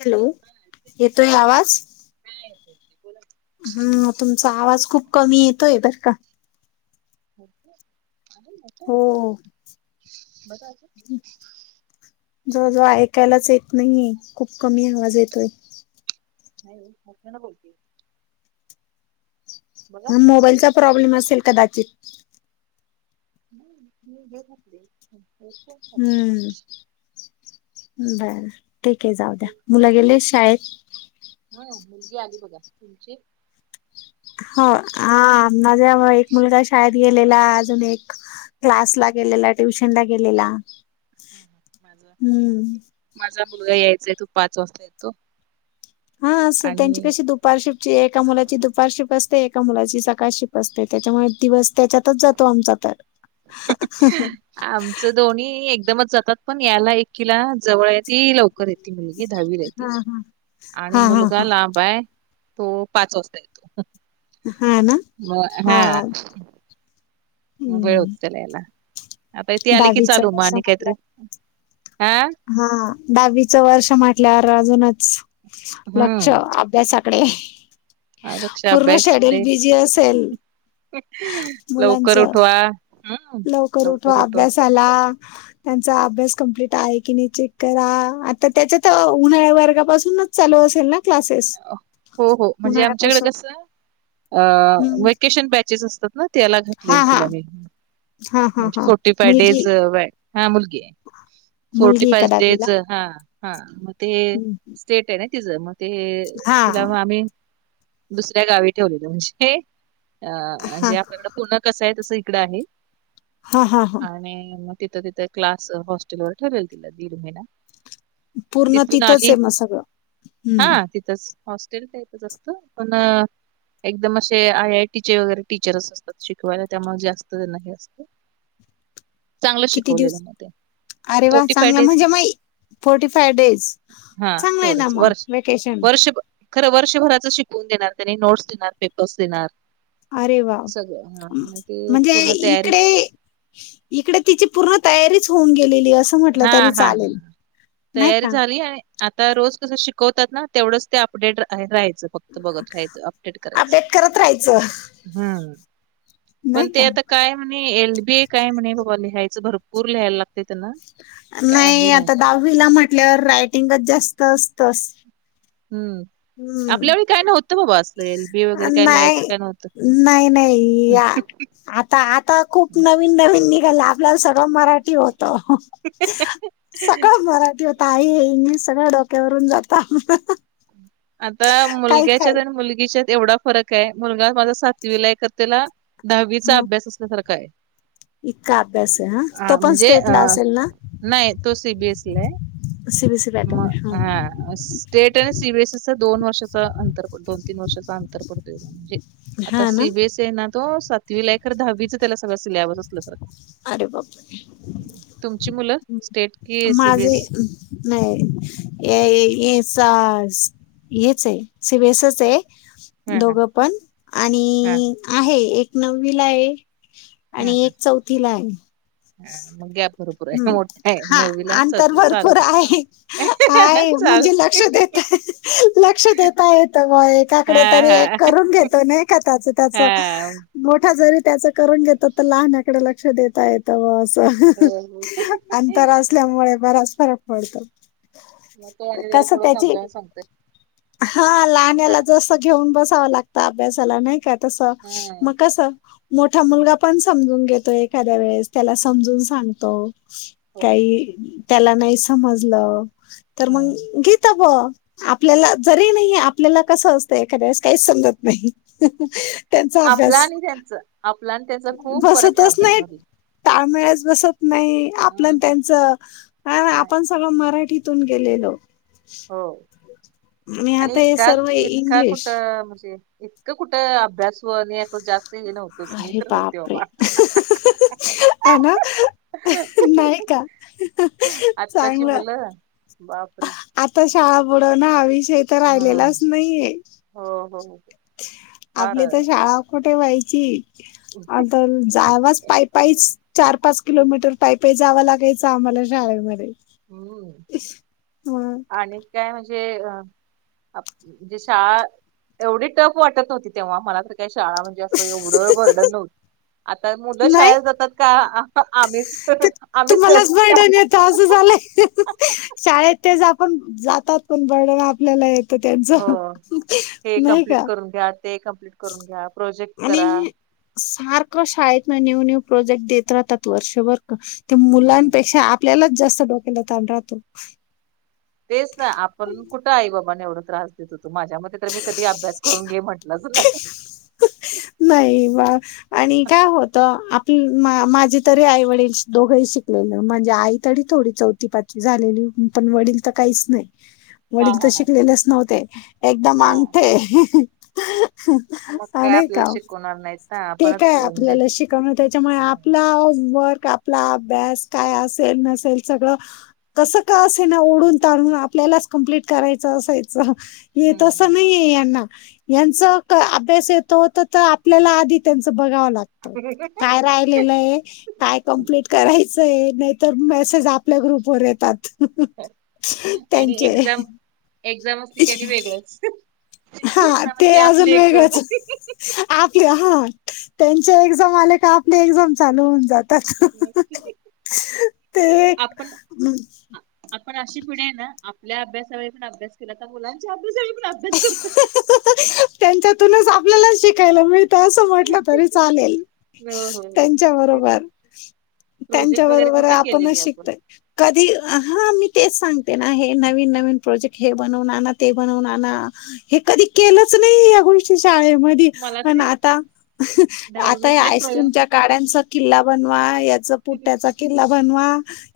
Hello येतोय आवाज हम् तुमचा आवाज खूप कमी येतोय बरं का हो हो [inaudible] जवळ जवळ ऐकायलाच येत नाहीये खूप कमी आवाज येतोय नाही हो मोठ्याने बोलतिये म.. मोबाईलचा प्रॉब्लेम असेल कदाचित [inaudible] हम्म बरं ठिकय जाऊ द्या मुलं गेले शाळेत हम मुलगी आली बघा तुमची [unintelligible] एक मुलगा शाळेत गेलेला अजून एक क्लास ला गेलेला ट्युशन ला गेलेला [inaudible] माझं- हम्म माझा मुलगा यायचय तो पाच वाजता येतो हा असं त्यांची आणि कशी दुपारशीफ्टची एका मुलाची दुपारशीफ्ट अस ते एका मुलाची सकाळची शिप असते, त्याच्यामुळे दिवस त्याच्यातच जातो आमचा तर आमचं दोन्ही एकदमच जातात पण यायला एकीला जवळ आहे ती लवकर येते ती मुलगी दहावीला आहे, हा ती हा आणि हा हा हा मुलगा लांब आहे. तो पाच वाजता येतो. हा ना मग हा मग वेळ होत हम्म चालला यायला आता ते आले की दहावीच चालू मग वर्ष आणि काहीतरी म्हटलं हा दहावीचं वर्ष म्हटल्यावर अजूनच लक्ष हम्म अभ्यासात कडे त्यापेक्षा पूर्ण शेड्यूल अभ्यासकडे बिझी असेल? मुलांच लवकर उठवा. लवकर उठवा अभ्यासाला त्यांचा अभ्यास कंप्लीट आहे की नाही चेक करा, आता त्याच्यात उन्हाळ्या वर्गापासून चालू असेल ना? क्लासेस हो हो म्हणजे उन्हाळ्यापासून आमच्याकडं कसं अ हम्म व्हेकेशन बॅचेस असतात ना त्याला हा घातलेल हा तिला मी. हा हा म्हणजे हा फोर्टी फाय मुलगी डेज व्या हा मुलगी आहे. मुलगी फोर्टी आहे का फईव दहावीला डेज हा हा मग ते हम्म. स्टेट आहे ना तिचं, मग ते हा तिला मग आम्ही दुसऱ्या गावी ठेवलेलं म्हणजे, अ हा म्हणजे आपल्याकडे पुणं कसं आहे. तसं इकड आहे हा हा हा आणि मग तिथं तिथं क्लास हॉस्टेल वर, ठेवलेलं तिला दीड महिना. पूर्ण तिथून तिथंच आली आहे, मग सगळं हम? हा तिथंच हॉस्टेल टाईपच असत पण अ एकदम असे आय आय टीचे वगैरे टीचरस असतात शिकवायला त्यामुळं जास्त त्यांना हे असतं चांगलं किती शिकवलेलं दिवस मग ते. अरे वा फोर्टी फाय चांगला डेज म्हणजे म फोर्टी फाय डेज हा चांगला आहे ना तेवढंच मग वर्ष वकेशन वर्ष खरं वर्षभराच शिकवून देणार त्यांनी नोट्स देणार पेपर्स देणार अरे! वाव. सगळं हा मग ते म्हणजे, पूर्ण इकडे तयारीच इकडे तिची पूर्ण तयारीच होऊन गेलेली. हे असं म्हटलं हा तरी हा हा चालेल नाही तयारी का झाली आणि आता रोज कसं शिकवतात ना, तेवढंच ते अपडेट राहायचं. फक्त बघत राहायचं अपडेट करायचं अपडेट करत राहायचं हम्म. पण नाही का ते आता काय म्हणे, एल बी ए काय म्हणे बाबा लिहायचं भरपूर लिहायला लागते त्यांना. काय आहे नाही, माहि आता दहावीला म्हटल्यावर रायटिंगच जास्त असतं असं. हम. आपल्या वेळी काय नव्हतं बाबा असलं एल बी ए वगैरे काय लिहायचं नाही काय नव्हतं नाही नाही या आता आता खूप हं. नवीन नवीन निघ आपल्याला सर्व मराठी होतं सगळं मराठी होतं आहे, हे इंग्लिश सगळं डोक्यावरून जातं. आता मुलग्याच्यात आणि मुलगीच्यात एवढा फरक आहे मुलगा माझा सातवीलाय खरं त्याला दहावीचा हा अभ्यास असल्यासारखा आहे इतका अभ्यास आहे, हं हा तो पण म्हणजे अ स्टेटला असेल ना. नाही तो सी बी एस ई लाय सीबीसी पॅटर्न मग आहे हा स्टेट आणि सी बी एस ई असं दोन वर्षाचं अंतर दोन तीन वर्षाचा अंतर अंतर पडतंय म्हणजे, आता हा ना सी बी एस ई आहे ना तो कितविलाय खरं दहावीचं त्याला सगळं सिलॅबस असलं तर. अरे बाप तुमची मुलं रे स्टेट कि माझे सीबीएस नाही हाय हे हे हेचा हेच आहे सी बी एस च आहे. हा हा दोघं पण आणि हा. आहे एक नववी ला आहे हा आणि हा एक चौथी ला आहे हा मग गॅप भरपूर हम् आहे मोठा आहे हा नववीला आणि अंतर चौथीला भरपूर चालते. आहे काय म्हणजे लक्ष चालते येत लक्ष देता येत व हा एकाकडे तरी एक हा करून घेतो नाही का त्याचं त्याच हा. मोठा जरी त्याच करून घेतो तर लहानकडे लक्ष देता येतं व असं हो हो. अंतर असल्यामुळे बराच फरक पडतो मग तो आणि जरा कस थोडं त्याची समजावून सांगतोय हा हा लहाण्याला जस घेऊन बस बसाव लागत अभ्यासाला नाही का तस हम्म. मग कस मोठा मुलगा पण समजून घेतो एखाद्या वेळेस त्याला समजून सांगतो. हो हो हो काही त्याला नाही समजलं तर मग ह. घेतो मग आपल्याला जरी नाही आपल्याला कसं असतं एखाद्यास काहीच समजत नाही त्यांचा आपला अभ्यास आणि त्यांच आपला आणि त्यांचा खूप फरक आहे अभ्यासामध्ये ताळमेळ बसत नाही हम्म आपण हम्म त्यांच नाही आपण सगळ मराठी तून गेलेलो. हो आणि आता हे इतका सर्व इतका इंग्लिश कुठं म्हणजे. इतकं कुठं अभ्यास व आणि अस जास्त हे नव्हतच मी अरे तर नव्हते बापरे बाबा. आहे ना नाही का आत्ताची चांगलं. मुलं बापरे! चहा बुडवण ह विषय तर राहिलेलाच हम्म नाहीये. हो हो. फार आपली तर शाळा कुठे व्हायची? आता तर जावाच पायपाईच चार पाच किलोमीटर पायपाई. जाव लागायच आम्हाला शाळेमध्ये हम्म हं. आणि काय म्हणजे? म्हणजे शाळा एवढी टफ वाटत न्हवती तेव्हा मला काय. शाळा म्हणजे अस एवढ बर्डन नव्हतं आत्ता मुल नाही शाळेत जातात. का आम्हीच तर ते तुम्हालाच बर्डन येत असं झालंय. शाळेत तेच आपण जातात पण बर्डन आपल्याला येत. त्यांच हो हे नाही कम्प्लीट का? करून घ्या ते कम्प्लीट करून घ्या प्रोजेक्ट करा आणि सारखं शाळेत न्यू न्यू. प्रोजेक्ट देत राहतात वर्षभर हम्म. मुलांपेक्षा आपल्याला जास्त डोक्याला ताण राहतो. तेच ना आपण कुठं आई बाबाना एवढा त्रास देत होतो. माझ्या मध्ये तर मी कधी अभ्यास करून घे म्हटलंच नाही. नाही बा आणि काय होत माझी तरी आई वडील दोघंही शिकलेलं म्हणजे आई तरी थोडी चौथी पाचवी झालेली. पण वडील तर काहीच नाही. हा वडील तर हा हा शिकलेलेच नव्हते एकदम हा. अंगठे मग काय आणि का आपल्याला शिकवणार नाही. ते काय आपल्याला शिकवण त्याच्यामुळे आपला वर्क. आपला अभ्यास काय असेल नसेल सगळ कस का असे ना ओढून ताडून आपल्याला कम्प्लिट करायचा असायचं. तस हम्म. नाही यांना यांच अभ्यास येतो आपल्याला आधी. त्यांच बगाव लागत काय राहिलेल आहे काय कम्प्लिट करायचय. तर मेसेज आपल्या ग्रुपवर येतात. आणि त्यांचे एक्झाम एक्झामच असली की ती आणि वेगळच. हा ते अजून वेगळंच आपले हा. त्यांचे एक्झाम आले का आपली एक्झाम चालू होऊन जात. ते एक. पण अशी पिणे ना आपल्या अभ्यासा व पण अभ्यास केला तर मुलांच्या. पण अभ्यास करत. त्यांच्यातूनच आपल्याला शिकयला मिळ. ते असं म्हटलं तरी चालेल हो हो हो त्यांच्या ठीक आहे बरोबर. त्यांच्या प्रोजेक्ट वगैरे बरोबर कुठे आपणच केलेली आपण शिकतय कधी हा मी तेच सांग तेना हे नवीन नवीन प्रोजेक्ट हे बनवून आण ते बनवून आणा. हे कधी केलंच नाही या गोष्टी. शाळेमध्ये मला तरी आता आता या दहावीतले प्रयोग आईस्क्रीमच्या काड्यांचा किल्ला बनवा. ह याच पुट्याचा किल्ला बनवा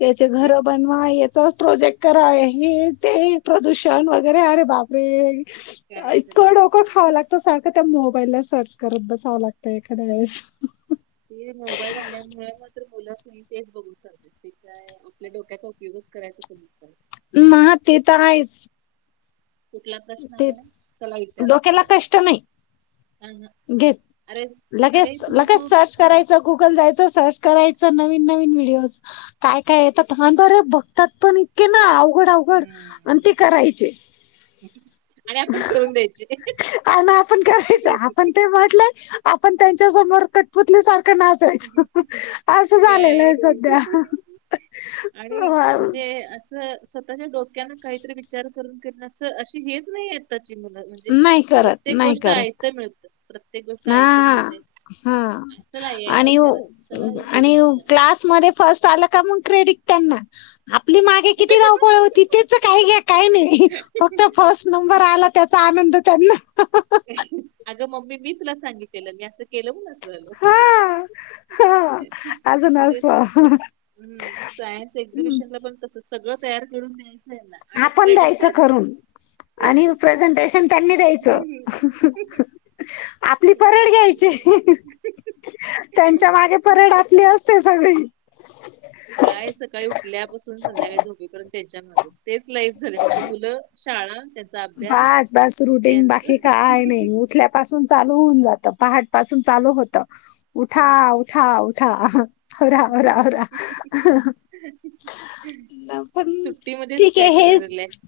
याचे घर बनवा याच प्रोजेक्ट करा हे ते प्रदूषण वगैरे अरे बापरे! काय खरं नाही. इतकं डोकं खावं लागतं सारखं त्या मो पहिल्या सर्च करत बसावं लागतं एखाद्या वेळेस ते मोबाईल आल्यामुळे मात्र मुलं तेच बघू ते काय आपल्या डोक्याचा उपयोगच करायचा करत. म ते तर आहेच कुठला प्रश्न... ते चला डोक्याला विचारतिये कष्ट नाही घेत अरे लगेच तुझं लगेच तू सर्च हा करायचं गुगल जायच तर सर्च करायच नविन नविन व्हीडीओज काय काय येतात हं अगं रे बघतात पण इके ना अघड अवघड हम्म आणि ते करायचे. आणि आपण करून द्यायचे अ ना आपण करायचं आपण ते म्हटलंय. आपण त्यांच्या समोर कटपुतली सारख नाचायच असं झालेलं काय आहे सध्या. हे अस स्वतःच्या डोक्यान काहीतर विचार करून करीन असं आशी हेच नाही म्हणजे मुल म्हणजे नाही करत प्रत्येक नाही गोष्ट करत आईत्त मिळत प्रत्येक गोष्ट ऐईत्त हा मिळते हा चला या आणि हो आणि हो क्लास मध्ये फस्ट आल का मग क्रेडीट त्यांना. आपली मागे किती धावपळ होती तेच काही घ्या काही नाही फक्त फर्स्ट नंबर आला त्याचा आनंद त्यांना. अगं मम्मी मी तुला सांगितलेलं मी असं केलं म्हणून आस झाल. हा हा अजून ते असं हम्म सायन्स एक्झिबिशन ला पण तसच. सगळं तयार करून म आपण द्यायचं करून आणि प्रेझंटेशन त्यांनी द्यायचं आपली परड घ्यायची त्यांच्या मागे परेड आपली असते सगळी. काय सकाळी उठल्यापासून संध्याकाळी झोपेपर्यंत त्यांच्या मागेच तेच लाईफ झाले फक्त मुलं शाळा त्यांचा अभ्यास बास बास रुटिंग त्यांच बाकी काय नाही उठल्यापासून चालू होऊन जात पहाट पासून चालू होत उठा हम्म उठा उठा आवरा आवरा आवरा. पण सुट्टीमध्येच ठीक आहे काहीतरी जरा हेच रीलक्स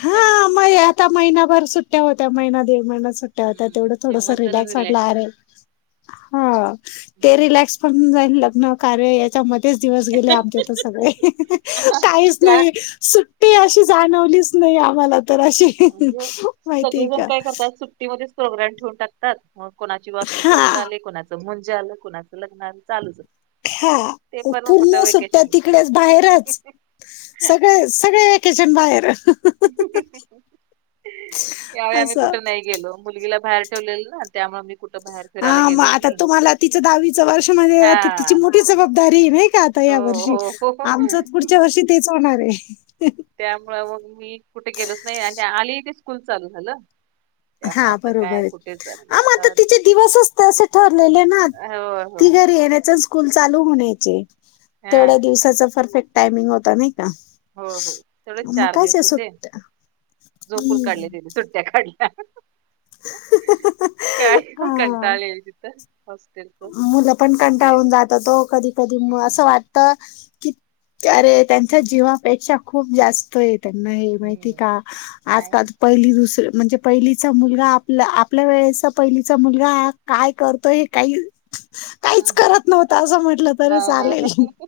हा मय आता महिनाभर सुट्ट्या होत्या महिना दीड महिन सुट्ट्या होत्या हम्म तेवढं थोड तेव्हाच जरा रिलॅक्स वाटला आरे मिळत. हा ते रिलॅक्स पण जाईल लग्न कार्य याच्यामध्ये. तेच दिवस गेले आमच्यात तर सगळे काहीच त्या नाही सुट्टी अशी जाणवलीच नाही आम्हाला तर अशी म्हणजे माहिती आहे सगळेजण का. काय करतात सुट्टीमध्येच प्रोग्राम ठेवून टाकतातग मग कोणाची वास्तू हा शांत आली, कोणाचं मुंज आलं, कोणाचं लग्न आलं चालूच हा ते पण कुठं पूर्ण सुट्या वेकेशन तिकडेच बाहेरच. सगळे सगळे किचन बाहेर. त्यावेळी आम्ही असं कुठ नाही गेलो मुलगीला बाहेर ठेवलेल ना त्यामुळे मी कुठं बाहेर फिरायला हा मग गेलोच आता नाही तुम्हाला तिचं दहावीच वर्ष म्हणजे आता तिची हा मोठी जबाबदारी नाही का आता या वर्षी हो, हो, हो. आमच पुढच्या वर्षी तेच होणार हे. त्यामुळे मग मी कुठे गेलोच नाही आणि आली ते स्कूल चालू झालं. त्यामुळे आता काय कुठे जाणार नाही आता तर तिचे दिवस असत असे ठरलेले ना हो, हो, ती हो. घरी येण्याच स्कूल चालू होण्याचे हा तेवढ्या दिवसाच परफेक्ट टायमिंग होता नाही का हो, हो. तेवढेच मग चार कायच्या दिवस होते सुट्ट्या झोपून काढले हम्म. तिने सुट्ट्या काढल्या काय म हा कंटाळलेले तिथं हॉस्टेलच मुलं पण कंटाळून जेवण जातात वो कधी कधी म हम्म. असं वाटत की अरे त्यांच्या जीवापेक्षा खूप जास्त य त्यांनाही माहिती हम्म. का नाही आजकाल पहिली दुसर म्हणजे पहिलीचा मुलगा आपला आपल्या वेळेचा पहिलीचा मुलगा काय करतोय हे काही काहीच हं, हं. करत नव्हत असं म्हंटलं तरी नाही, नाही, चालेल नाही.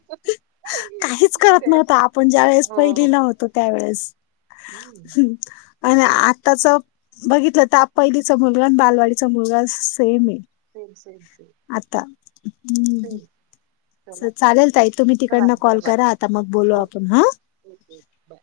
काहीच करत ते नव्हतो आपण ज्या वेळेस हो, हो, पहिलीला हो. होतो त्यावेेळेस हम्म आणि आताच बघितलं तर, पहिलीचा मुलगा आणि बालवाडीचा मुलगा सेम आहे. सेम-सेम-सेम. आता हम. चला, चालेल ताई तुम्ही चला, तिकडन चला कॉल बाय. करा, आता मग बोलू ओके, आपण हा. ओके. [unintelligible]